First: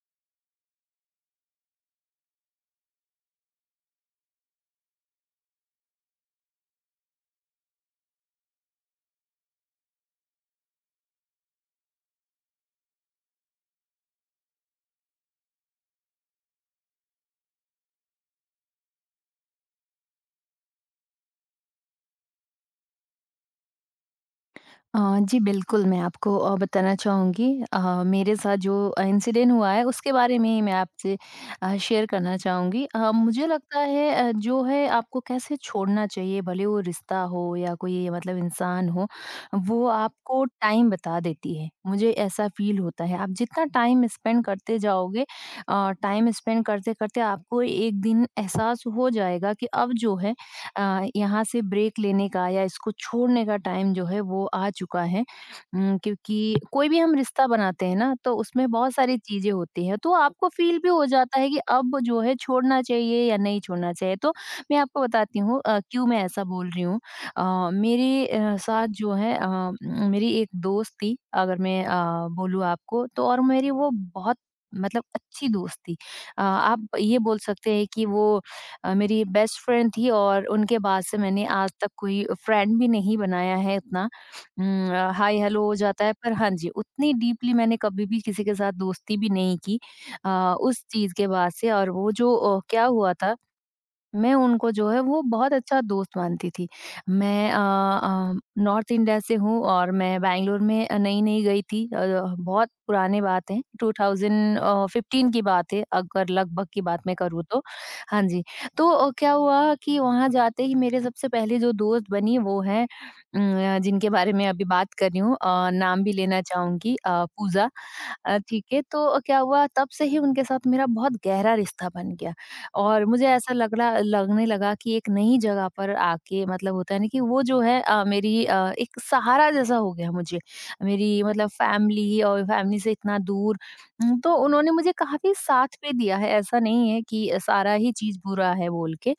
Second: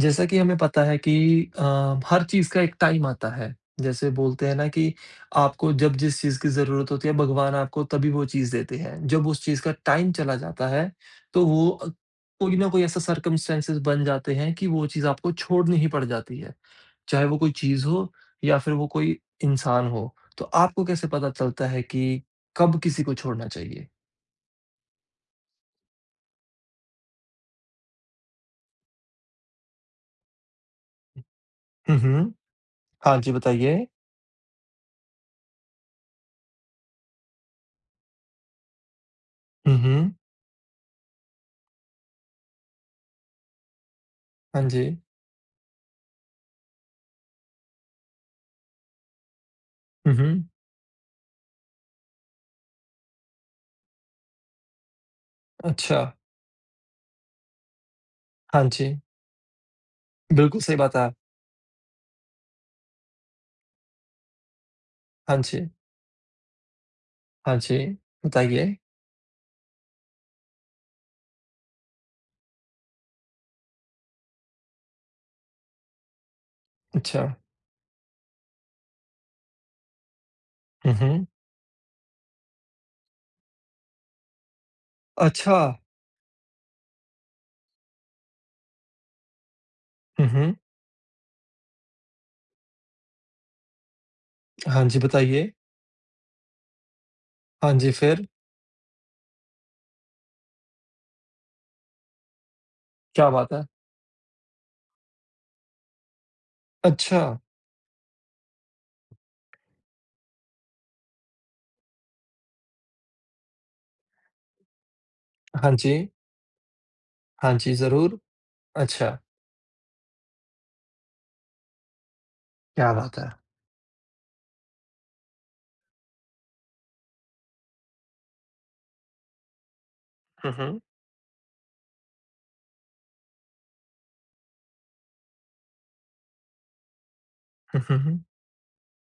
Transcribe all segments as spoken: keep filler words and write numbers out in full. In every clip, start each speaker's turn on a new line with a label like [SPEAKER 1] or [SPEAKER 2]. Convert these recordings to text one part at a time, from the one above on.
[SPEAKER 1] जैसा कि हमें पता है कि अ, हर चीज़ का एक टाइम आता है। जैसे बोलते हैं ना कि आपको जब जिस चीज़ की ज़रूरत होती है, भगवान आपको तभी वो चीज़ देते हैं। जब उस चीज़ का टाइम चला जाता है, तो वो अ, कोई ना कोई ऐसा सर्कमस्टेंसेस बन जाते हैं कि वो चीज़ आपको छोड़नी ही पड़ जाती है। चाहे वो कोई चीज़ हो या फिर वो कोई इंसान हो। तो आपको कैसे पता चलता है कि कब किसी को छोड़ना चाहिए?
[SPEAKER 2] अ, जी बिल्कुल, मैं आपको अ, बताना चाहूँगी। अ, मेरे साथ जो इंसिडेंट हुआ है उसके बारे में ही मैं आपसे अ,
[SPEAKER 1] हुँ,
[SPEAKER 2] शेयर
[SPEAKER 1] हुँ।
[SPEAKER 2] करना चाहूँगी। अ,
[SPEAKER 1] हाँ जी,
[SPEAKER 2] मुझे लगता
[SPEAKER 1] बताइए।
[SPEAKER 2] है अ, जो है आपको कैसे छोड़ना चाहिए भले वो रिश्ता हो या कोई मतलब इंसान हो,
[SPEAKER 1] हुँ,
[SPEAKER 2] वो
[SPEAKER 1] हुँ।
[SPEAKER 2] आपको टाइम बता देती है। मुझे ऐसा फ़ील होता है आप जितना टाइम स्पेंड
[SPEAKER 1] हाँ
[SPEAKER 2] करते
[SPEAKER 1] जी।
[SPEAKER 2] जाओगे अ, टाइम स्पेंड करते-करते आपको एक दिन एहसास हो जाएगा कि अब
[SPEAKER 1] हुँ,
[SPEAKER 2] जो है
[SPEAKER 1] हुँ।
[SPEAKER 2] अ, यहाँ से ब्रेक लेने का या इसको छोड़ने का टाइम जो है वो आ चुका है। उम,
[SPEAKER 1] अच्छा।
[SPEAKER 2] क्योंकि कोई भी हम रिश्ता बनाते हैं ना तो
[SPEAKER 1] हाँ
[SPEAKER 2] उसमें बहुत
[SPEAKER 1] जी।
[SPEAKER 2] सारी चीजें होती हैं, तो आपको
[SPEAKER 1] बिल्कुल सही
[SPEAKER 2] फील भी
[SPEAKER 1] बात
[SPEAKER 2] हो
[SPEAKER 1] है।
[SPEAKER 2] जाता है कि अब जो है छोड़ना चाहिए या नहीं छोड़ना चाहिए। तो मैं आपको
[SPEAKER 1] हाँ
[SPEAKER 2] बताती हूँ
[SPEAKER 1] जी,
[SPEAKER 2] अ, क्यों मैं ऐसा बोल रही हूँ।
[SPEAKER 1] हाँ
[SPEAKER 2] अ,
[SPEAKER 1] जी,
[SPEAKER 2] मेरे अ,
[SPEAKER 1] बताइए।
[SPEAKER 2] साथ जो है अ, म- मेरी एक दोस्त थी, अगर मैं अ, बोलूँ आपको तो। और मेरी वो बहुत मतलब अच्छी दोस्त थी। अ, आप ये
[SPEAKER 1] अच्छा,
[SPEAKER 2] बोल सकते हैं कि वो अ, मेरी बेस्ट फ्रेंड थी, और उनके
[SPEAKER 1] हुँ,
[SPEAKER 2] बाद से
[SPEAKER 1] हुँ।
[SPEAKER 2] मैंने आज तक कोई फ्रेंड भी नहीं बनाया है उतना। उम, अ, हाय
[SPEAKER 1] अच्छा,
[SPEAKER 2] हेलो हो जाता है, पर हाँ जी, उतनी डीपली मैंने कभी भी किसी के साथ दोस्ती भी नहीं की
[SPEAKER 1] हुँ,
[SPEAKER 2] अ,
[SPEAKER 1] हुँ।
[SPEAKER 2] उस चीज़ के बाद से। और वो जो अ, क्या हुआ था, मैं उनको
[SPEAKER 1] हाँ
[SPEAKER 2] जो
[SPEAKER 1] जी,
[SPEAKER 2] है वो
[SPEAKER 1] बताइए।
[SPEAKER 2] बहुत अच्छा दोस्त मानती थी। मैं अ
[SPEAKER 1] हाँ जी, फिर?
[SPEAKER 2] अ, नॉर्थ इंडिया से हूँ, और मैं बैंगलोर में अ, नई-नई गई थी। अ, बहुत पुरानी
[SPEAKER 1] क्या
[SPEAKER 2] बात
[SPEAKER 1] बात
[SPEAKER 2] है,
[SPEAKER 1] है?
[SPEAKER 2] ट्वेंटी अ, फ़िफ़्टीन की बात है, अगर लगभग की बात मैं
[SPEAKER 1] अच्छा,
[SPEAKER 2] करूँ तो। हाँ जी, तो अ, क्या हुआ कि वहाँ जाते ही मेरे सबसे पहले जो दोस्त बनी वो हैं उम, जिनके बारे में अभी बात कर रही हूँ। अ,
[SPEAKER 1] हाँ
[SPEAKER 2] नाम
[SPEAKER 1] जी,
[SPEAKER 2] भी लेना चाहूँगी, अ,
[SPEAKER 1] हाँ
[SPEAKER 2] पूजा।
[SPEAKER 1] जी, ज़रूर।
[SPEAKER 2] अ, ठीक है,
[SPEAKER 1] अच्छा,
[SPEAKER 2] तो क्या हुआ तब से ही उनके साथ मेरा बहुत गहरा रिश्ता बन गया।
[SPEAKER 1] क्या
[SPEAKER 2] और
[SPEAKER 1] बात
[SPEAKER 2] मुझे
[SPEAKER 1] है?
[SPEAKER 2] ऐसा लग रहा लगने लगा कि एक नई जगह पर आके मतलब होता है ना कि वो जो है अ, मेरी अ, एक सहारा जैसा हो गया मुझे।
[SPEAKER 1] हुँ, हुँ,
[SPEAKER 2] मेरी मतलब फैमिली और फैमिली से इतना दूर। उम, तो उन्होंने मुझे काफ़ी साथ भी दिया है, ऐसा नहीं है कि सारा
[SPEAKER 1] हुँ,
[SPEAKER 2] ही
[SPEAKER 1] हुँ,
[SPEAKER 2] चीज़
[SPEAKER 1] हुँ।
[SPEAKER 2] बुरा है बोल के।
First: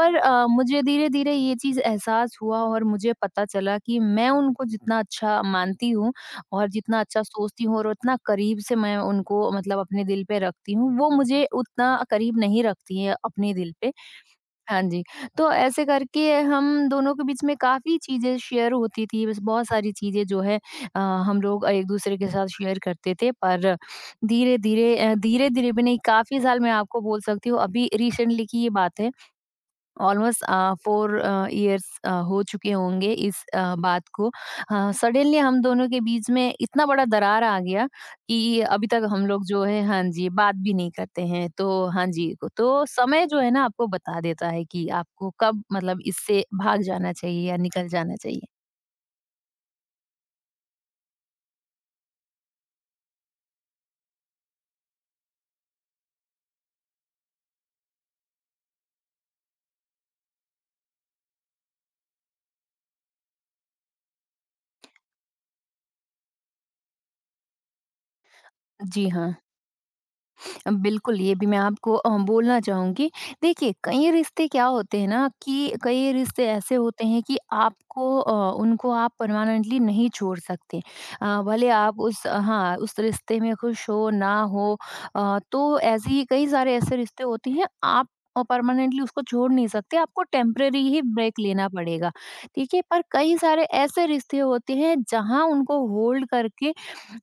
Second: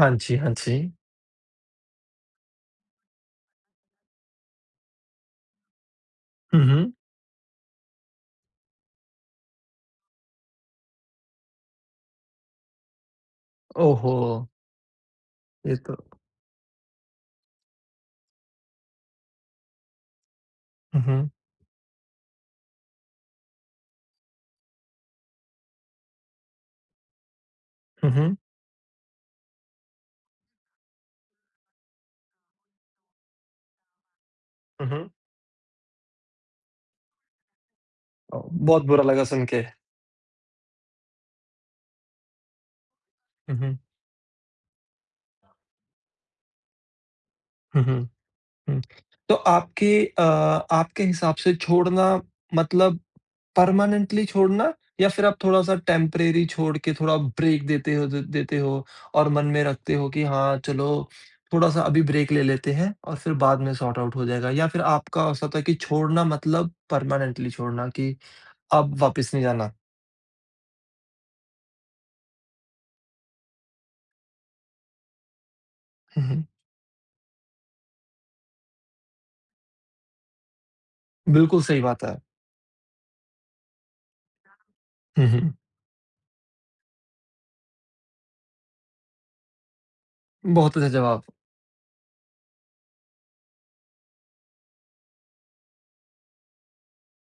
[SPEAKER 1] हाँ जी,
[SPEAKER 2] अ,
[SPEAKER 1] हाँ
[SPEAKER 2] मुझे
[SPEAKER 1] जी।
[SPEAKER 2] धीरे-धीरे ये चीज़ एहसास हुआ, और मुझे पता चला कि मैं उनको जितना अच्छा मानती हूँ
[SPEAKER 1] हुँ,
[SPEAKER 2] और
[SPEAKER 1] हुँ।
[SPEAKER 2] जितना अच्छा सोचती हूँ और उतना करीब से मैं उनको मतलब अपने दिल पे रखती हूँ, वो मुझे उतना करीब नहीं रखती हैं अपने दिल पे।
[SPEAKER 1] ओहो!
[SPEAKER 2] हाँ जी, तो
[SPEAKER 1] ये
[SPEAKER 2] ऐसे
[SPEAKER 1] तो
[SPEAKER 2] करके हम दोनों के बीच में काफ़ी चीज़ें शेयर होती थी, बस बहुत सारी चीज़ें जो है अ,
[SPEAKER 1] हुँ, हुँ,
[SPEAKER 2] हम लोग एक-दूसरे के साथ शेयर करते थे, पर धीरे-धीरे अ, धीरे-धीरे भी नहीं, काफ़ी साल मैं आपको बोल सकती हूँ, अभी
[SPEAKER 1] हुँ, हुँ,
[SPEAKER 2] रिसेंटली की ये बात है। Almost uh, four uh, years uh, हो चुके होंगे इस अ, बात को। अ,
[SPEAKER 1] हुँ, हुँ।
[SPEAKER 2] सडनली हम दोनों के बीच में इतना बड़ा दरार आ गया
[SPEAKER 1] अ,
[SPEAKER 2] कि
[SPEAKER 1] बहुत
[SPEAKER 2] अभी
[SPEAKER 1] बुरा
[SPEAKER 2] तक
[SPEAKER 1] लगा
[SPEAKER 2] हम
[SPEAKER 1] सुन
[SPEAKER 2] लोग
[SPEAKER 1] के।
[SPEAKER 2] जो है हाँ जी, बात भी नहीं करते हैं। तो हाँ जी, को तो समय जो है
[SPEAKER 1] हुँ,
[SPEAKER 2] ना
[SPEAKER 1] हुँ,
[SPEAKER 2] आपको बता देता है कि आपको कब मतलब इससे भाग जाना चाहिए या
[SPEAKER 1] हुँ,
[SPEAKER 2] निकल
[SPEAKER 1] हुँ।
[SPEAKER 2] जाना चाहिए।
[SPEAKER 1] हुँ। तो आपके अ, आपके हिसाब से छोड़ना मतलब परमानेंटली छोड़ना या फिर आप थोड़ा-सा टेम्परेरी छोड़ के थोड़ा ब्रेक देते हो द देते हो और मन में रखते हो कि हाँ, चलो थोड़ा-सा अभी ब्रेक ले लेते हैं और फिर बाद में सॉर्ट आउट हो जाएगा या फिर आपका ऐसा था कि छोड़ना मतलब परमानेंटली छोड़ना कि अब
[SPEAKER 2] जी
[SPEAKER 1] वापस
[SPEAKER 2] हाँ।
[SPEAKER 1] नहीं जाना?
[SPEAKER 2] बिल्कुल, ये भी मैं आपको अ, बोलना चाहूँगी। देखिए, कई रिश्ते क्या होते हैं ना कि कई
[SPEAKER 1] हुँ, हुँ।
[SPEAKER 2] रिश्ते ऐसे होते हैं कि आपको अ, उनको आप परमानेंटली नहीं छोड़ सकते। अ,
[SPEAKER 1] बिल्कुल
[SPEAKER 2] भले
[SPEAKER 1] सही
[SPEAKER 2] आप
[SPEAKER 1] बात है।
[SPEAKER 2] उस हाँ, उस रिश्ते में खुश हो, ना हो।
[SPEAKER 1] हुँ,
[SPEAKER 2] अ,
[SPEAKER 1] हुँ।
[SPEAKER 2] तो ऐसे ही कई सारे ऐसे रिश्ते होते हैं, आप अ, परमानेंटली उसको छोड़ नहीं सकते, आपको
[SPEAKER 1] बहुत
[SPEAKER 2] टेम्परेरी
[SPEAKER 1] अच्छा
[SPEAKER 2] ही
[SPEAKER 1] जवाब,
[SPEAKER 2] ब्रेक लेना पड़ेगा, ठीक है? पर कई सारे ऐसे रिश्ते होते हैं, जहाँ उनको होल्ड करके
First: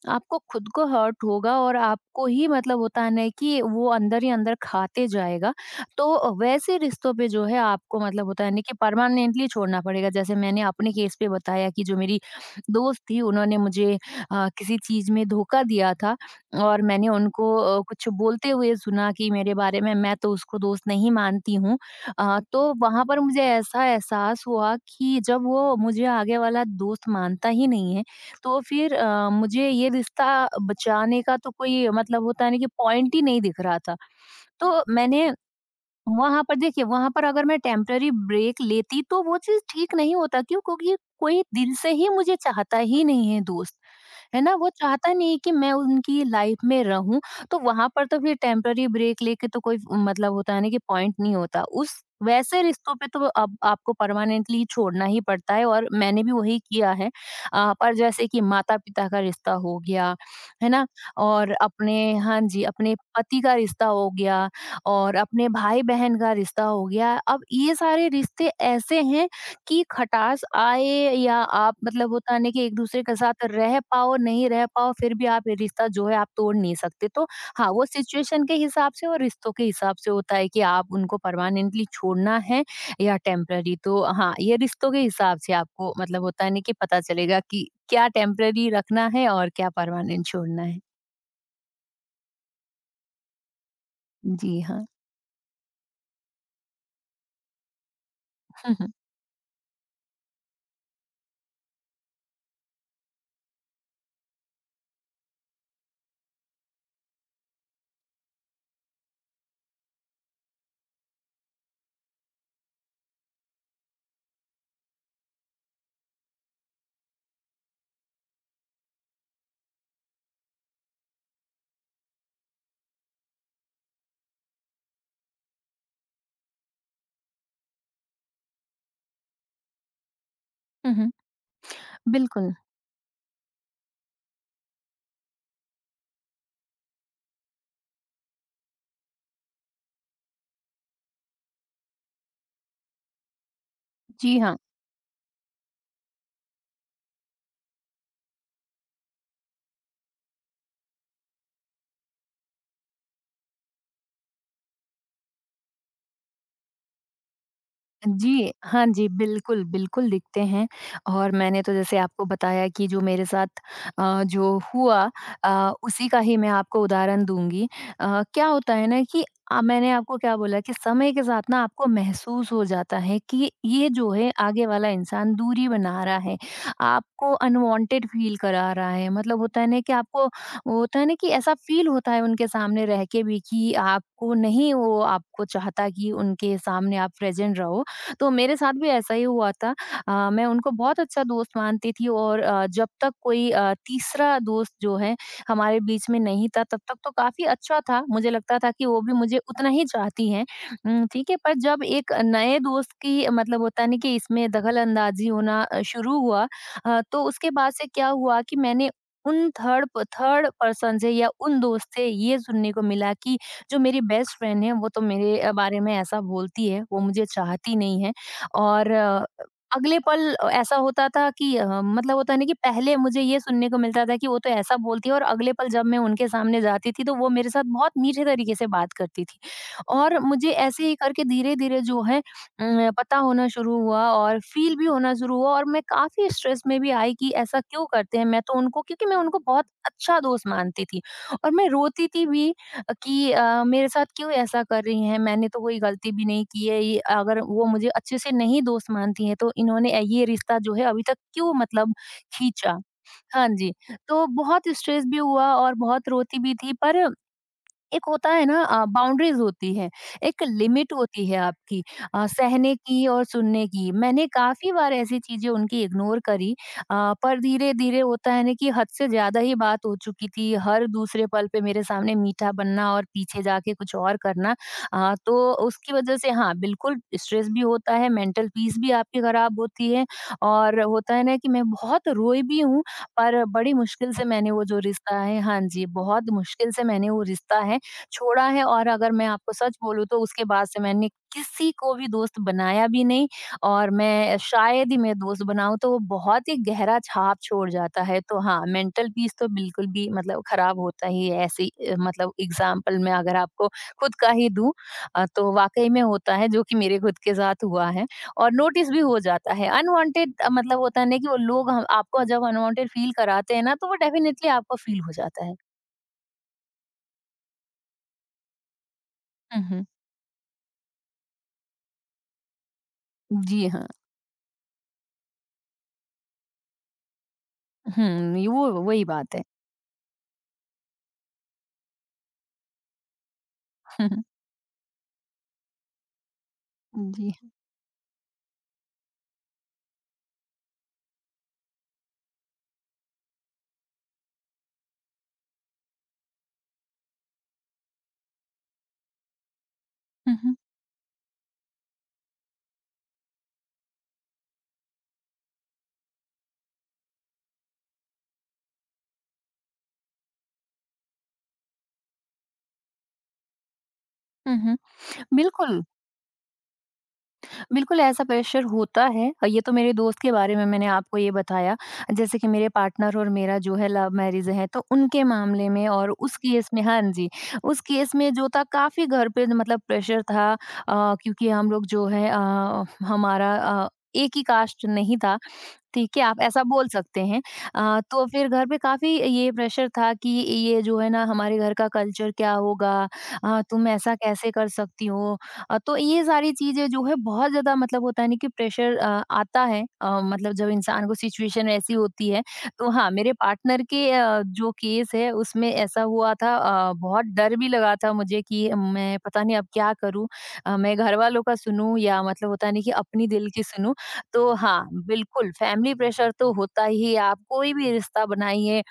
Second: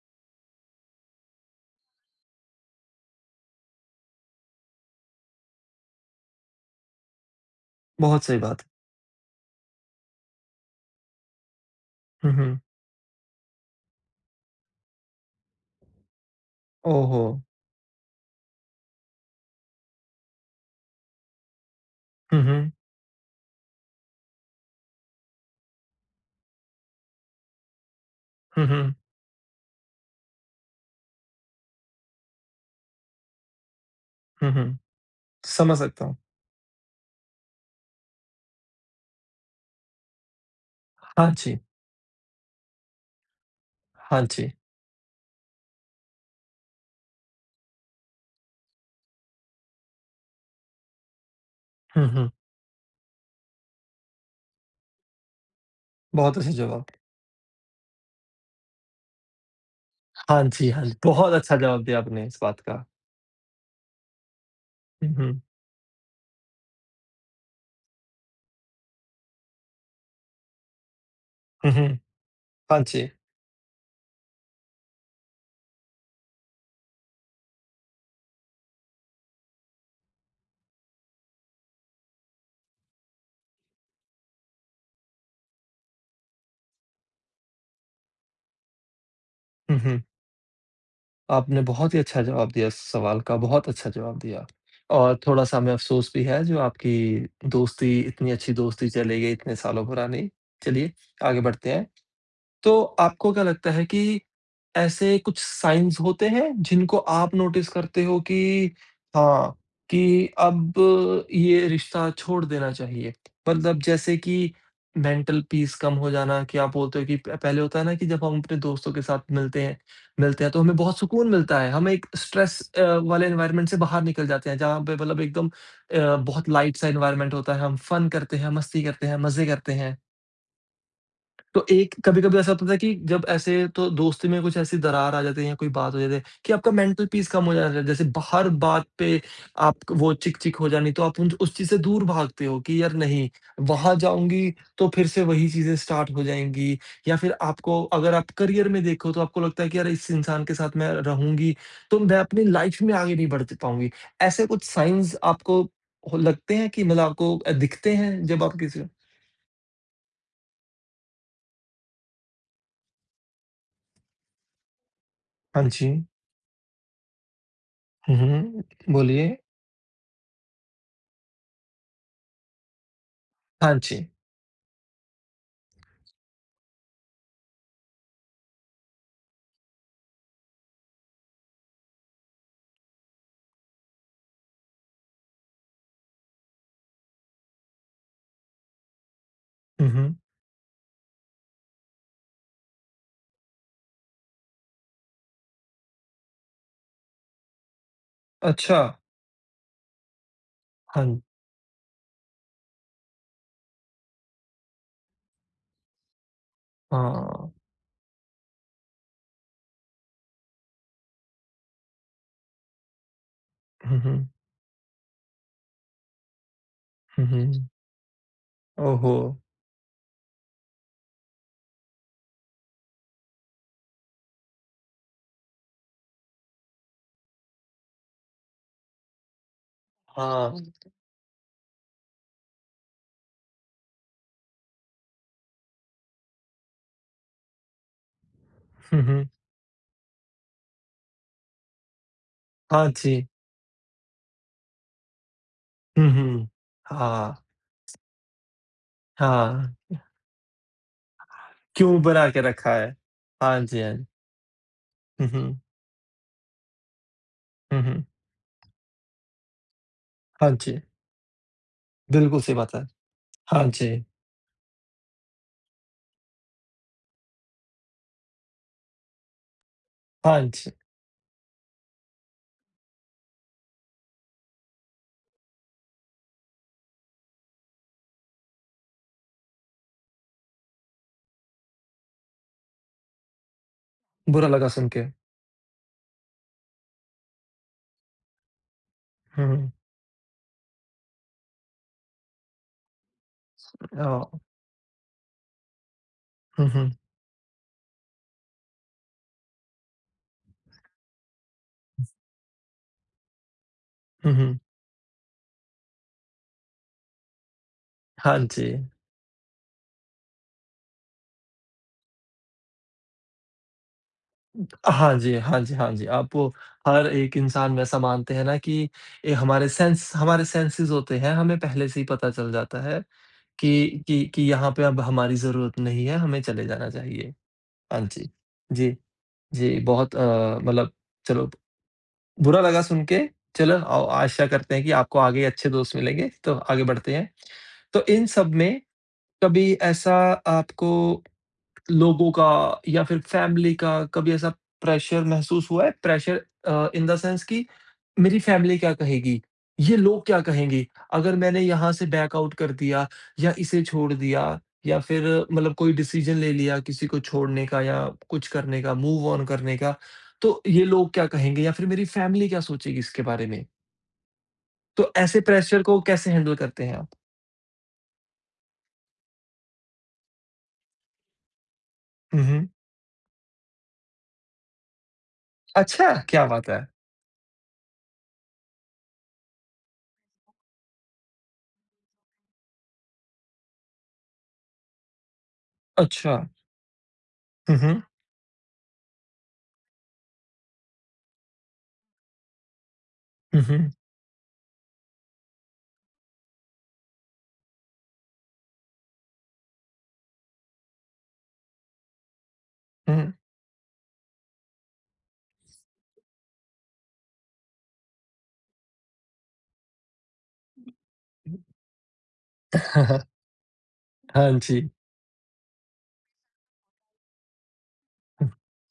[SPEAKER 2] आपको खुद को हर्ट होगा, और आपको ही मतलब होता है ना कि वो अंदर ही अंदर खाते जाएगा। तो वैसे रिश्तों पे जो है आपको
[SPEAKER 1] बहुत
[SPEAKER 2] मतलब
[SPEAKER 1] सही
[SPEAKER 2] होता है ना
[SPEAKER 1] बात।
[SPEAKER 2] कि परमानेंटली छोड़ना पड़ेगा। जैसे मैंने अपने केस पे बताया कि जो मेरी
[SPEAKER 1] हुँ, हुँ।
[SPEAKER 2] दोस्त थी उन्होंने मुझे अ, किसी चीज़ में धोखा दिया था, और मैंने
[SPEAKER 1] ओहो!
[SPEAKER 2] उनको अ, कुछ बोलते हुए सुना कि मेरे बारे में, मैं तो उसको दोस्त नहीं मानती हूँ। अ,
[SPEAKER 1] हुँ, हुँ।
[SPEAKER 2] तो वहाँ पर मुझे ऐसा एहसास हुआ कि जब वो मुझे आगे वाला दोस्त मानता ही नहीं है, तो
[SPEAKER 1] हुँ, हुँ।
[SPEAKER 2] फिर अ, मुझे ये रिश्ता बचाने का तो कोई मतलब होता है ना कि पॉइंट ही नहीं दिख रहा था।
[SPEAKER 1] हुँ, हुँ।
[SPEAKER 2] तो मैंने
[SPEAKER 1] समझ सकता हूँ।
[SPEAKER 2] वहाँ पर देखिए वहाँ पर अगर मैं टेम्परेरी ब्रेक लेती तो वो चीज़ ठीक नहीं होता, क्यों? क्योंकि
[SPEAKER 1] हाँ
[SPEAKER 2] कोई
[SPEAKER 1] जी,
[SPEAKER 2] दिल से ही मुझे चाहता ही नहीं है दोस्त।
[SPEAKER 1] हाँ
[SPEAKER 2] है
[SPEAKER 1] जी।
[SPEAKER 2] ना? वो चाहता नहीं है कि मैं उनकी लाइफ में रहूँ, तो वहाँ पर तो फिर टेम्पररी ब्रेक लेके तो कोई मतलब होता है ना कि पॉइंट नहीं होता। उस
[SPEAKER 1] हुँ, हुँ।
[SPEAKER 2] वैसे रिश्तों पे तो अब आपको परमानेंटली छोड़ना ही पड़ता है, और मैंने भी
[SPEAKER 1] बहुत अच्छा
[SPEAKER 2] वही
[SPEAKER 1] जवाब।
[SPEAKER 2] किया है। अ, पर जैसे कि माता-पिता का रिश्ता हो गया,
[SPEAKER 1] हाँ जी,
[SPEAKER 2] है
[SPEAKER 1] हाँ
[SPEAKER 2] ना?
[SPEAKER 1] जी। बहुत
[SPEAKER 2] और
[SPEAKER 1] अच्छा जवाब
[SPEAKER 2] अपने
[SPEAKER 1] दिया आपने इस
[SPEAKER 2] हाँ
[SPEAKER 1] बात
[SPEAKER 2] जी,
[SPEAKER 1] का।
[SPEAKER 2] अपने पति का रिश्ता हो गया,
[SPEAKER 1] हुँ,
[SPEAKER 2] और
[SPEAKER 1] हुँ।
[SPEAKER 2] अपने भाई-बहन का रिश्ता हो गया। अब ये सारे रिश्ते ऐसे हैं की खटास आए या
[SPEAKER 1] हुँ,
[SPEAKER 2] आप
[SPEAKER 1] हुँ।
[SPEAKER 2] मतलब होता है ना कि
[SPEAKER 1] हाँ
[SPEAKER 2] एक-दूसरे
[SPEAKER 1] जी।
[SPEAKER 2] के साथ रह पाओ, नहीं रह पाओ, फिर भी आप ये रिश्ता जो है आप तोड़ नहीं सकते। तो हाँ, वो सिचुएशन के हिसाब से और रिश्तों के हिसाब से होता है कि आप उनको परमानेंटली छोड़ना है या टेम्परेरी। तो हाँ, ये रिश्तों के हिसाब से आपको मतलब होता है ना कि पता चलेगा कि क्या टेम्परेरी रखना है और क्या
[SPEAKER 1] हुँ, हुँ।
[SPEAKER 2] परमानेंट छोड़ना है।
[SPEAKER 1] आपने बहुत ही अच्छा जवाब दिया इस सवाल का, बहुत अच्छा जवाब दिया।
[SPEAKER 2] जी हाँ।
[SPEAKER 1] और थोड़ा-सा हमें अफ़सोस भी है जो आपकी दोस्ती इतनी अच्छी
[SPEAKER 2] हुँ,
[SPEAKER 1] दोस्ती
[SPEAKER 2] हुँ।
[SPEAKER 1] चली गई इतने सालों पुरानी। चलिए, आगे बढ़ते हैं। तो आपको क्या लगता है कि ऐसे कुछ साइन्स होते हैं जिनको आप नोटिस करते हो कि हाँ, कि अब ये रिश्ता छोड़ देना चाहिए? मतलब जैसे कि मेंटल पीस कम हो जाना कि आप बोलते हो कि प पहले होता है ना कि जब हम अपने दोस्तों के साथ मिलते हैं मिलते हैं तो हमें बहुत सुकून मिलता है। हम एक स्ट्रेस अ, वाले एनवायरनमेंट से बाहर निकल जाते हैं जहाँ पे मतलब एकदम अ, बहुत लाइट सा एनवायरनमेंट होता है, हम फन करते हैं, मस्ती करते हैं, मज़े करते हैं।
[SPEAKER 2] हुँ, हुँ।
[SPEAKER 1] तो एक कभी-कभी ऐसा
[SPEAKER 2] बिल्कुल।
[SPEAKER 1] होता था कि जब ऐसे तो दोस्ती में कुछ ऐसी दरार आ जाती है या कोई बात हो जाती है कि आपका मेंटल पीस कम हो जाता है। जैसे ब हर बात पे आप वो चिक-चिक हो जानी तो आप उन उस चीज़ से दूर भागते हो कि यार नहीं, वहाँ
[SPEAKER 2] जी
[SPEAKER 1] जाऊँगी
[SPEAKER 2] हाँ।
[SPEAKER 1] तो फिर से वही चीज़ें स्टार्ट हो जाएँगी या फिर आपको अगर आप करियर में देखो तो आपको लगता है कि यार इस इंसान के साथ मैं रहूँगी, तो मैं अपनी लाइफ़ में आगे नहीं बढ़ च पाऊँगी। ऐसे कुछ साइन्स आपको हो लगते हैं कि मतलब आपको अ, दिखते हैं जब
[SPEAKER 2] जी,
[SPEAKER 1] आप किसी
[SPEAKER 2] हाँ जी, बिल्कुल, बिल्कुल दिखते हैं, और मैंने तो जैसे आपको बताया कि जो मेरे साथ अ, जो हुआ
[SPEAKER 1] हाँ
[SPEAKER 2] अ,
[SPEAKER 1] जी।
[SPEAKER 2] उसी का ही मैं आपको उदाहरण दूँगी।
[SPEAKER 1] हुँ,
[SPEAKER 2] अ, क्या
[SPEAKER 1] हुँ।
[SPEAKER 2] होता है ना कि
[SPEAKER 1] बोलिए।
[SPEAKER 2] अ, मैंने आपको क्या बोला कि समय के साथ ना आपको महसूस हो जाता है कि
[SPEAKER 1] हाँ
[SPEAKER 2] ये
[SPEAKER 1] जी।
[SPEAKER 2] जो है आगे वाला इंसान दूरी बना रहा है, आपको अनवांटेड फ़ील करा रहा है। मतलब होता है ना कि आपको वो होता है ना कि ऐसा फ़ील होता है उनके सामने रह के भी कि आपको नहीं वो आपको चाहता कि उनके सामने आप प्रेज़ेंट रहो। तो मेरे साथ भी ऐसा ही हुआ था।
[SPEAKER 1] हुँ, हुँ।
[SPEAKER 2] अ, मैं उनको बहुत अच्छा दोस्त मानती थी, और अ, जब तक कोई अ, तीसरा दोस्त जो है हमारे बीच में नहीं था तब तक तो काफ़ी अच्छा था। मुझे लगता था
[SPEAKER 1] अच्छा,
[SPEAKER 2] कि वो भी मुझे उतना ही चाहती हैं। उम,
[SPEAKER 1] हाँ
[SPEAKER 2] ठीक है, पर जब एक नए दोस्त की मतलब होता है ना कि इसमें दखल-अंदाज़ी होना अ, शुरू हुआ। अ, तो उसके
[SPEAKER 1] हाँ।
[SPEAKER 2] बाद से क्या हुआ कि मैंने उन थर्ड प थर्ड पर्सन से या उन दोस्त से ये सुनने को मिला कि जो
[SPEAKER 1] हुँ,
[SPEAKER 2] मेरी
[SPEAKER 1] हुँ।
[SPEAKER 2] बेस्ट फ्रेंड है वो तो मेरे अ, बारे में ऐसा बोलती है, वो
[SPEAKER 1] हुँ,
[SPEAKER 2] मुझे
[SPEAKER 1] हुँ।
[SPEAKER 2] चाहती नहीं है। और
[SPEAKER 1] ओहो!
[SPEAKER 2] अ, अगले पल अ, ऐसा होता था कि अ, मतलब होता है ना कि पहले मुझे ये सुनने को मिलता था कि वो तो ऐसा बोलती है, और अगले पल जब मैं उनके सामने जाती थी तो वो मेरे साथ बहुत मीठे तरीके से बात करती थी। और मुझे
[SPEAKER 1] हाँ।
[SPEAKER 2] ऐसे ही करके धीरे-धीरे जो है उम, पता होना शुरू हुआ और फ़ील भी होना शुरू हुआ, और मैं काफ़ी स्ट्रेस में भी आई कि ऐसा क्यों करते हैं? मैं तो उनको,
[SPEAKER 1] हुँ,
[SPEAKER 2] क्योंकि मैं
[SPEAKER 1] हुँ।
[SPEAKER 2] उनको बहुत अच्छा दोस्त मानती थी, और मैं रोती थी भी
[SPEAKER 1] हाँ जी।
[SPEAKER 2] कि अ, मेरे साथ क्यों ऐसा कर रही हैं? मैंने तो कोई
[SPEAKER 1] हुँ,
[SPEAKER 2] गलती भी नहीं
[SPEAKER 1] हुँ।
[SPEAKER 2] की है। ये
[SPEAKER 1] हाँ,
[SPEAKER 2] अगर वो मुझे अच्छे से नहीं दोस्त मानती हैं तो
[SPEAKER 1] हाँ।
[SPEAKER 2] इन्होंने अ, ये रिश्ता जो है अभी तक क्यों मतलब
[SPEAKER 1] क्यों बना के रखा
[SPEAKER 2] खींचा?
[SPEAKER 1] है?
[SPEAKER 2] हाँ
[SPEAKER 1] हाँ
[SPEAKER 2] जी,
[SPEAKER 1] जी, हाँ जी।
[SPEAKER 2] तो बहुत स्ट्रेस भी
[SPEAKER 1] हुँ,
[SPEAKER 2] हुआ
[SPEAKER 1] हुँ।
[SPEAKER 2] और बहुत रोती भी थी पर
[SPEAKER 1] हुँ, हुँ।
[SPEAKER 2] एक होता है ना अ, बाउंड्रीज होती है, एक
[SPEAKER 1] हाँ जी,
[SPEAKER 2] लिमिट होती है आपकी अ,
[SPEAKER 1] बिल्कुल सही
[SPEAKER 2] सहने
[SPEAKER 1] बात है।
[SPEAKER 2] की और
[SPEAKER 1] हाँ
[SPEAKER 2] सुनने
[SPEAKER 1] जी,
[SPEAKER 2] की। मैंने काफ़ी बार ऐसी चीज़ें उनकी इग्नोर करी अ, पर धीरे-धीरे होता है ना कि हद से ज़्यादा ही बात हो चुकी
[SPEAKER 1] हाँ
[SPEAKER 2] थी,
[SPEAKER 1] जी।
[SPEAKER 2] हर दूसरे पल पे मेरे सामने मीठा बनना और पीछे जाके कुछ और करना। अ, तो उसकी वज़ह से हाँ, बिल्कुल स्ट्रेस भी होता है, मेंटल पीस भी आपकी ख़राब होती है और होता है ना कि मैं बहुत रोई भी हूँ, पर बड़ी मुश्किल से
[SPEAKER 1] बुरा
[SPEAKER 2] मैंने वो
[SPEAKER 1] लगा
[SPEAKER 2] जो
[SPEAKER 1] सुन के।
[SPEAKER 2] रिश्ता है हाँ जी, बहुत मुश्किल से मैंने वो रिश्ता है छोड़ा है और अगर मैं
[SPEAKER 1] हुँ,
[SPEAKER 2] आपको
[SPEAKER 1] हुँ।
[SPEAKER 2] सच बोलूँ तो उसके बाद से मैंने किसी को भी दोस्त बनाया भी नहीं और
[SPEAKER 1] अ,
[SPEAKER 2] मैं शायद ही मैं दोस्त बनाऊँ तो वो बहुत ही
[SPEAKER 1] हुँ, हुँ।
[SPEAKER 2] गहरा छाप छोड़ जाता है। तो हाँ, मेंटल पीस तो बिल्कुल भी मतलब खराब होता ही है ऐसे अ, मतलब एग्ज़ाम्पल मैं अगर आपको खुद का
[SPEAKER 1] हुँ,
[SPEAKER 2] ही
[SPEAKER 1] हुँ।
[SPEAKER 2] दूँ अ, तो वाक़ई में होता है जो कि मेरे खुद के साथ हुआ है
[SPEAKER 1] हाँ
[SPEAKER 2] और
[SPEAKER 1] जी।
[SPEAKER 2] नोटिस भी हो जाता है। अनवांटेड अ, मतलब होता है ना कि वो लोग हम आपको जब अनवांटेड फ़ील कराते हैं ना तो वो डेफ़िनेटली आपको फ़ील हो
[SPEAKER 1] हाँ जी,
[SPEAKER 2] जाता है।
[SPEAKER 1] हाँ जी, हाँ जी। आप वो हर एक इंसान में ऐसा मानते हैं ना कि ए,
[SPEAKER 2] हुँ,
[SPEAKER 1] हमारे
[SPEAKER 2] हुँ।
[SPEAKER 1] सेंस हमारे सेंसेस होते हैं, हमें पहले से ही पता चल जाता है
[SPEAKER 2] जी हाँ।
[SPEAKER 1] कि कि कि यहाँ पे अब हमारी ज़रूरत नहीं है, हमें चले जाना चाहिए। हाँ जी।
[SPEAKER 2] हुँ, ये वो
[SPEAKER 1] जी,
[SPEAKER 2] वही बात है।
[SPEAKER 1] जी, बहुत अ, मतलब चलो बुरा लगा सुन के। चलो औ आशा करते हैं कि आपको आगे अच्छे दोस्त मिलेंगे, तो आगे बढ़ते हैं।
[SPEAKER 2] जी।
[SPEAKER 1] तो इन सब में कभी ऐसा आपको लोगों का या फिर फैमिली का कभी ऐसा प्रेशर महसूस हुआ है? Pressure uh, in the sense कि मेरी फैमिली क्या कहेगी? ये लोग
[SPEAKER 2] हुँ,
[SPEAKER 1] क्या
[SPEAKER 2] हुँ।
[SPEAKER 1] कहेंगे? अगर मैंने यहाँ से बैक आउट कर दिया या इसे छोड़ दिया या फिर मतलब कोई डिसीजन ले लिया किसी को छोड़ने का या कुछ करने का, मूव ऑन करने का, तो ये लोग क्या कहेंगे या फिर मेरी फैमिली क्या सोचेगी इसके बारे में?
[SPEAKER 2] हुँ, हुँ।
[SPEAKER 1] तो ऐसे प्रेशर
[SPEAKER 2] बिल्कुल,
[SPEAKER 1] को कैसे हैंडल करते हैं आप?
[SPEAKER 2] बिल्कुल ऐसा प्रेशर होता है। और ये तो मेरे दोस्त के बारे में मैंने आपको ये बताया। जैसे
[SPEAKER 1] हुँ,
[SPEAKER 2] कि
[SPEAKER 1] हुँ।
[SPEAKER 2] मेरे पार्टनर और मेरा जो है लव मैरिज है, तो उनके मामले में और
[SPEAKER 1] अच्छा!
[SPEAKER 2] उस
[SPEAKER 1] क्या बात
[SPEAKER 2] केस
[SPEAKER 1] है!
[SPEAKER 2] में हाँ जी, उस केस में जो था काफ़ी घर पे मतलब प्रेशर था अ, क्योंकि हम लोग जो है अ, हमारा अ, एक ही कास्ट नहीं था। ठीक है,
[SPEAKER 1] अच्छा।
[SPEAKER 2] आप ऐसा बोल सकते हैं।
[SPEAKER 1] हुँ,
[SPEAKER 2] अ,
[SPEAKER 1] हुँ।
[SPEAKER 2] तो फिर घर पे काफ़ी ये प्रेशर था कि ये जो है ना हमारे घर का कल्चर क्या होगा?
[SPEAKER 1] हुँ,
[SPEAKER 2] अ, तुम
[SPEAKER 1] हुँ।
[SPEAKER 2] ऐसा कैसे कर सकती हो? अ, तो ये सारी चीज़ें जो है बहुत ज़्यादा मतलब होता है ना कि प्रेशर अ, आता है अ, मतलब जब इंसान को सिचुएशन ऐसी होती है। तो हाँ,
[SPEAKER 1] हुँ।
[SPEAKER 2] मेरे पार्टनर के अ, जो केस है उसमें ऐसा हुआ था अ, बहुत डर भी लगा था मुझे कि मैं पता नहीं अब क्या करूँ? अ, मैं घरवालों का सुनूँ या मतलब होता है ना कि अपनी दिल की सुनूँ?
[SPEAKER 1] हाँ
[SPEAKER 2] तो हाँ,
[SPEAKER 1] जी।
[SPEAKER 2] बिल्कुल फैमिली प्रेशर तो होता ही है। आप कोई भी रिश्ता बनाइए,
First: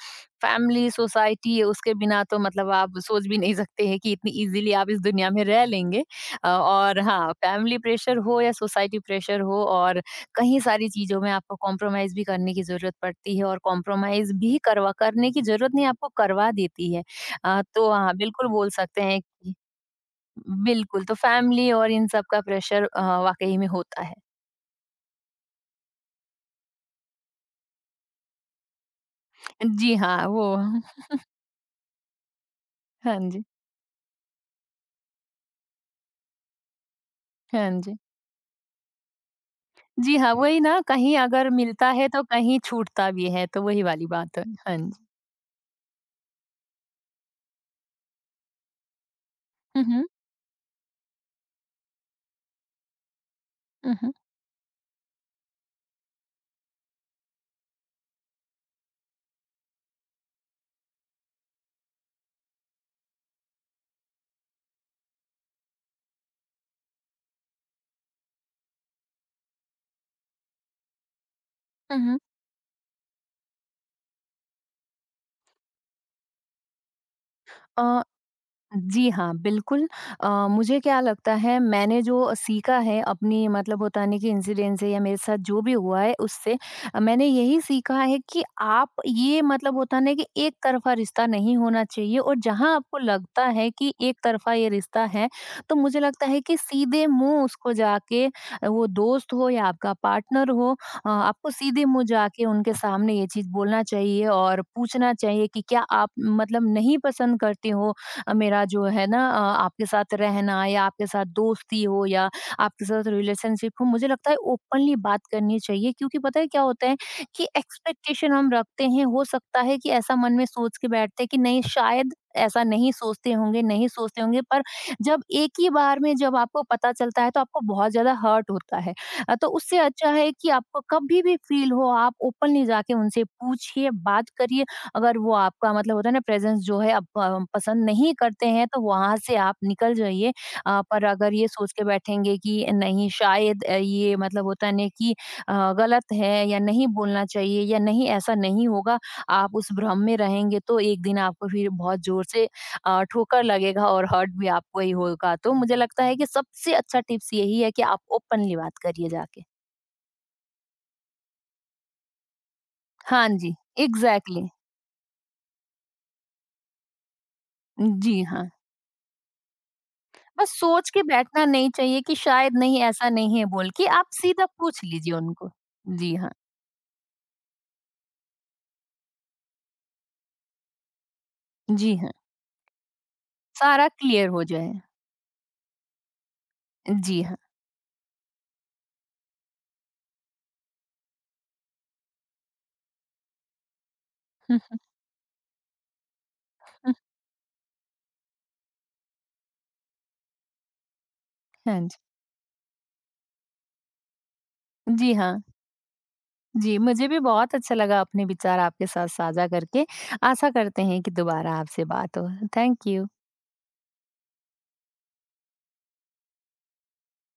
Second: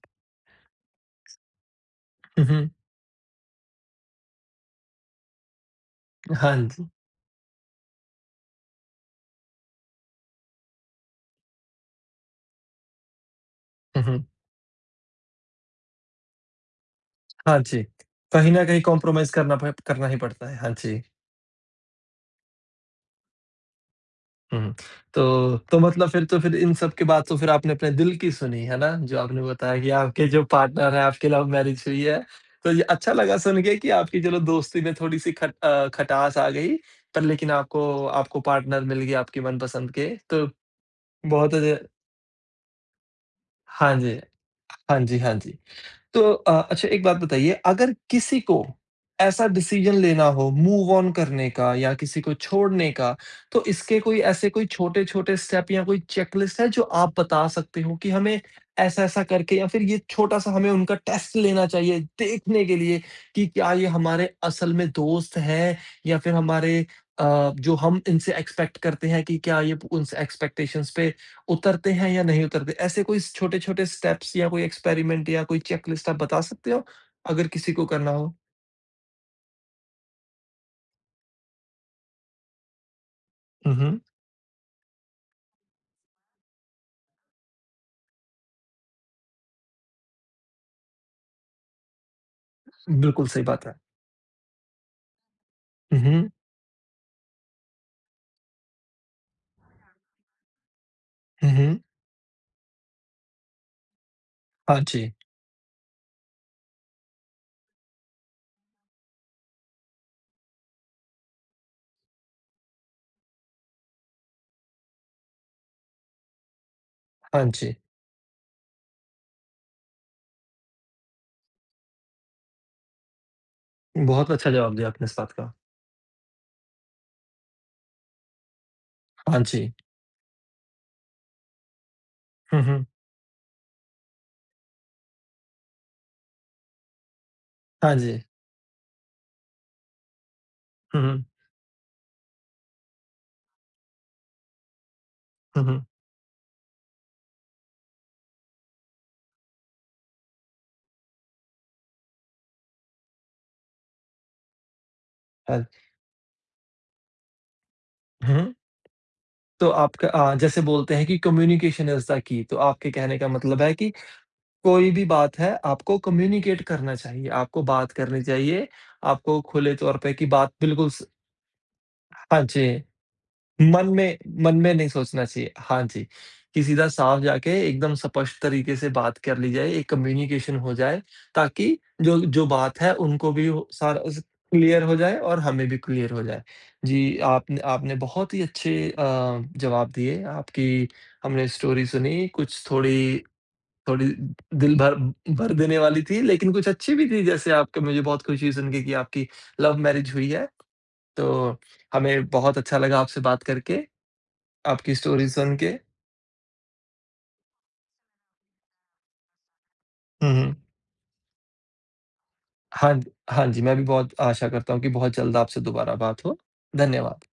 [SPEAKER 2] फैमिली, सोसाइटी उसके बिना तो
[SPEAKER 1] हुँ, हुँ।
[SPEAKER 2] मतलब आप सोच भी नहीं सकते हैं कि इतनी ईज़िली आप इस दुनिया में रह लेंगे। अ,
[SPEAKER 1] हाँ जी।
[SPEAKER 2] और हाँ, फैमिली प्रेशर हो या सोसाइटी प्रेशर हो और कहीं सारी चीज़ों में आपको कॉम्प्रोमाइज़ भी करने की ज़रूरत पड़ती है और
[SPEAKER 1] हुँ, हुँ।
[SPEAKER 2] कॉम्प्रोमाइज़ भी करवा करने की ज़रूरत नहीं आपको करवा देती है।
[SPEAKER 1] हाँ
[SPEAKER 2] अ,
[SPEAKER 1] जी।
[SPEAKER 2] तो हाँ, बिल्कुल
[SPEAKER 1] कहीं न
[SPEAKER 2] बोल
[SPEAKER 1] कहीं
[SPEAKER 2] सकते हैं
[SPEAKER 1] कॉम्प्रोमाइज़
[SPEAKER 2] कि
[SPEAKER 1] करना प करना ही पड़ता है। हाँ जी।
[SPEAKER 2] बिल्कुल, तो फैमिली और इन सब का प्रेशर अ, वाक़ई में होता है।
[SPEAKER 1] हुँ, हुँ। तो तो मतलब फिर तो फिर इन सब के बाद तो फिर आपने अपने दिल की सुनी, है ना? जो आपने बताया कि
[SPEAKER 2] जी हाँ,
[SPEAKER 1] आपके जो
[SPEAKER 2] वो
[SPEAKER 1] पार्टनर हैं, आपकी लव मैरिज हुई है। तो ये अच्छा
[SPEAKER 2] हाँ
[SPEAKER 1] लगा
[SPEAKER 2] जी,
[SPEAKER 1] सुन के कि आपकी चलो दोस्ती में थोड़ी-सी खट अ, खटास आ गई, पर लेकिन
[SPEAKER 2] हाँ जी।
[SPEAKER 1] आपको आपको पार्टनर मिल गया आपकी मनपसंद के।
[SPEAKER 2] जी हाँ,
[SPEAKER 1] तो
[SPEAKER 2] वही ना कहीं अगर
[SPEAKER 1] बहुत ज
[SPEAKER 2] मिलता है तो कहीं छूटता भी है, तो वही
[SPEAKER 1] हाँ
[SPEAKER 2] वाली
[SPEAKER 1] जी।
[SPEAKER 2] बात है। हाँ
[SPEAKER 1] हाँ
[SPEAKER 2] जी।
[SPEAKER 1] जी, हाँ जी। तो अ, अच्छा एक बात बताइए, अगर किसी को ऐसा
[SPEAKER 2] हुँ,
[SPEAKER 1] डिसीजन
[SPEAKER 2] हुँ।
[SPEAKER 1] लेना हो मूव ऑन करने का या किसी को छोड़ने का, तो
[SPEAKER 2] हुँ,
[SPEAKER 1] इसके
[SPEAKER 2] हुँ।
[SPEAKER 1] कोई ऐसे कोई छोटे-छोटे स्टेप या कोई चेकलिस्ट है जो आप बता सकते हो कि हमें ऐसा-ऐसा करके या फिर ये छोटा-सा हमें उनका टेस्ट लेना चाहिए देखने के लिए कि क्या ये हमारे असल में दोस्त हैं या फिर हमारे अ, जो हम इनसे एक्सपेक्ट करते हैं कि क्या ये उनसे एक्सपेक्टेशंस पे उतरते
[SPEAKER 2] हुँ,
[SPEAKER 1] हैं
[SPEAKER 2] हुँ।
[SPEAKER 1] या नहीं उतरते? ऐसे कोई स छोटे-छोटे स्टेप्स या कोई एक्सपेरिमेंट या कोई चेकलिस्ट आप बता सकते हो, अगर किसी को करना हो?
[SPEAKER 2] जी हाँ, बिल्कुल। अ, मुझे क्या लगता है मैंने जो सीखा है अपनी
[SPEAKER 1] हुँ,
[SPEAKER 2] मतलब
[SPEAKER 1] हुँ।
[SPEAKER 2] होता है ना कि इंसिडेंट से या मेरे साथ जो भी हुआ है उससे अ, मैंने यही सीखा है कि आप ये मतलब होता है ना कि एक तरफ़ा रिश्ता नहीं होना चाहिए और जहाँ आपको
[SPEAKER 1] बिल्कुल सही
[SPEAKER 2] लगता
[SPEAKER 1] बात
[SPEAKER 2] है
[SPEAKER 1] है।
[SPEAKER 2] कि एक तरफ़ा ये रिश्ता है, तो
[SPEAKER 1] हुँ,
[SPEAKER 2] मुझे लगता
[SPEAKER 1] हुँ।
[SPEAKER 2] है कि सीधे मुँह उसको जाके अ, वो दोस्त हो या आपका पार्टनर हो अ,
[SPEAKER 1] हुँ,
[SPEAKER 2] आपको
[SPEAKER 1] हुँ।
[SPEAKER 2] सीधे मुँह जाके उनके सामने ये चीज़ बोलना चाहिए और
[SPEAKER 1] हाँ जी,
[SPEAKER 2] पूछना चाहिए कि क्या आप मतलब नहीं पसंद करते हो अ, मेरा जो है ना अ, आपके साथ रहना या आपके साथ दोस्ती हो या आपके साथ रिलेशनशिप हो मुझे लगता है ओपनली बात करनी चाहिए क्योंकि पता है क्या होता है
[SPEAKER 1] हाँ
[SPEAKER 2] कि
[SPEAKER 1] जी।
[SPEAKER 2] एक्सपेक्टेशन हम रखते हैं हो सकता है कि ऐसा मन में सोच के बैठते हैं कि नहीं शायद ऐसा नहीं सोचते होंगे नहीं सोचते
[SPEAKER 1] बहुत
[SPEAKER 2] होंगे
[SPEAKER 1] अच्छा
[SPEAKER 2] पर
[SPEAKER 1] जवाब दिया आपने इस
[SPEAKER 2] जब
[SPEAKER 1] बात का।
[SPEAKER 2] एक ही बार में जब आपको पता चलता है तो आपको बहुत ज्यादा हर्ट होता है अ,
[SPEAKER 1] हाँ
[SPEAKER 2] तो
[SPEAKER 1] जी।
[SPEAKER 2] उससे अच्छा है कि आपको कभी भी फील हो आप
[SPEAKER 1] हुँ,
[SPEAKER 2] ओपनली
[SPEAKER 1] हुँ।
[SPEAKER 2] जाके उनसे पूछिए बात करिए अगर वो आपका मतलब होता है ना प्रेज़ेंस जो है आप प पसंद
[SPEAKER 1] हाँ
[SPEAKER 2] नहीं
[SPEAKER 1] जी।
[SPEAKER 2] करते हैं तो वहाँ से आप निकल जाइए। अ,
[SPEAKER 1] हुँ,
[SPEAKER 2] पर
[SPEAKER 1] हुँ।
[SPEAKER 2] अगर ये सोच के बैठेंगे कि नहीं शायद अ, ये मतलब होता है ना कि
[SPEAKER 1] हुँ,
[SPEAKER 2] अ,
[SPEAKER 1] हुँ।
[SPEAKER 2] गलत है या नहीं बोलना चाहिए या नहीं ऐसा नहीं होगा, आप उस भ्रम में रहेंगे तो एक दिन आपको फिर बहुत ज़ोर से अ, ठोकर लगेगा और हर्ट भी आपको ही होगा। तो
[SPEAKER 1] हाँ
[SPEAKER 2] मुझे लगता है कि सबसे अच्छा टिप्स यही है कि आप
[SPEAKER 1] हुँ।
[SPEAKER 2] ओपनली बात करिए जाके।
[SPEAKER 1] तो आपका अ, जैसे बोलते हैं कि कम्युनिकेशन इज़ द की तो आपके कहने का
[SPEAKER 2] हाँ जी,
[SPEAKER 1] मतलब है कि
[SPEAKER 2] एग्ज़ैक्टली।
[SPEAKER 1] कोई भी बात है, आपको कम्युनिकेट करना चाहिए, आपको बात करनी
[SPEAKER 2] जी, हाँ।
[SPEAKER 1] चाहिए, आपको खुले तौर पे कि
[SPEAKER 2] बस
[SPEAKER 1] बात बिल्कुल
[SPEAKER 2] सोच के
[SPEAKER 1] स
[SPEAKER 2] बैठना नहीं चाहिए कि
[SPEAKER 1] हाँ
[SPEAKER 2] शायद
[SPEAKER 1] जी।
[SPEAKER 2] नहीं ऐसा नहीं है बोल के
[SPEAKER 1] मन
[SPEAKER 2] आप
[SPEAKER 1] में
[SPEAKER 2] सीधा
[SPEAKER 1] मन में
[SPEAKER 2] पूछ
[SPEAKER 1] नहीं
[SPEAKER 2] लीजिए
[SPEAKER 1] सोचना
[SPEAKER 2] उनको।
[SPEAKER 1] चाहिए। हाँ जी,
[SPEAKER 2] जी हाँ,
[SPEAKER 1] कि सीधा साफ जाके एकदम स्पष्ट तरीके से बात कर ली जाए, एक कम्युनिकेशन हो जाए ताकि
[SPEAKER 2] जी हाँ,
[SPEAKER 1] जो जो बात है उनको भी वो
[SPEAKER 2] सारा
[SPEAKER 1] सारा स
[SPEAKER 2] क्लियर हो जाए।
[SPEAKER 1] क्लियर हो जाए और हमें भी क्लियर हो जाए। जी,
[SPEAKER 2] जी हाँ।
[SPEAKER 1] आपने आपने बहुत ही अच्छे अ, जवाब दिए, आपकी हमने स्टोरी सुनी, कुछ थोड़ी थोड़ी दिल भर भर देने वाली थी लेकिन कुछ अच्छी भी थी जैसे आपके मुझे बहुत खुशी हुई सुन के कि आपकी लव मैरिज हुई है। तो
[SPEAKER 2] हाँ जी।
[SPEAKER 1] हमें बहुत अच्छा लगा आपसे बात करके। आपकी
[SPEAKER 2] जी
[SPEAKER 1] स्टोरी
[SPEAKER 2] हाँ।
[SPEAKER 1] सुन के
[SPEAKER 2] जी, मुझे भी बहुत अच्छा लगा अपने विचार आपके साथ साझा करके।
[SPEAKER 1] हुँ,
[SPEAKER 2] आशा
[SPEAKER 1] हुँ।
[SPEAKER 2] करते हैं कि दोबारा आपसे बात हो। थैंक
[SPEAKER 1] हाँ,
[SPEAKER 2] यू।
[SPEAKER 1] हाँ जी, मैं भी बहुत आशा करता हूँ कि बहुत जल्द आपसे दोबारा बात हो। धन्यवाद।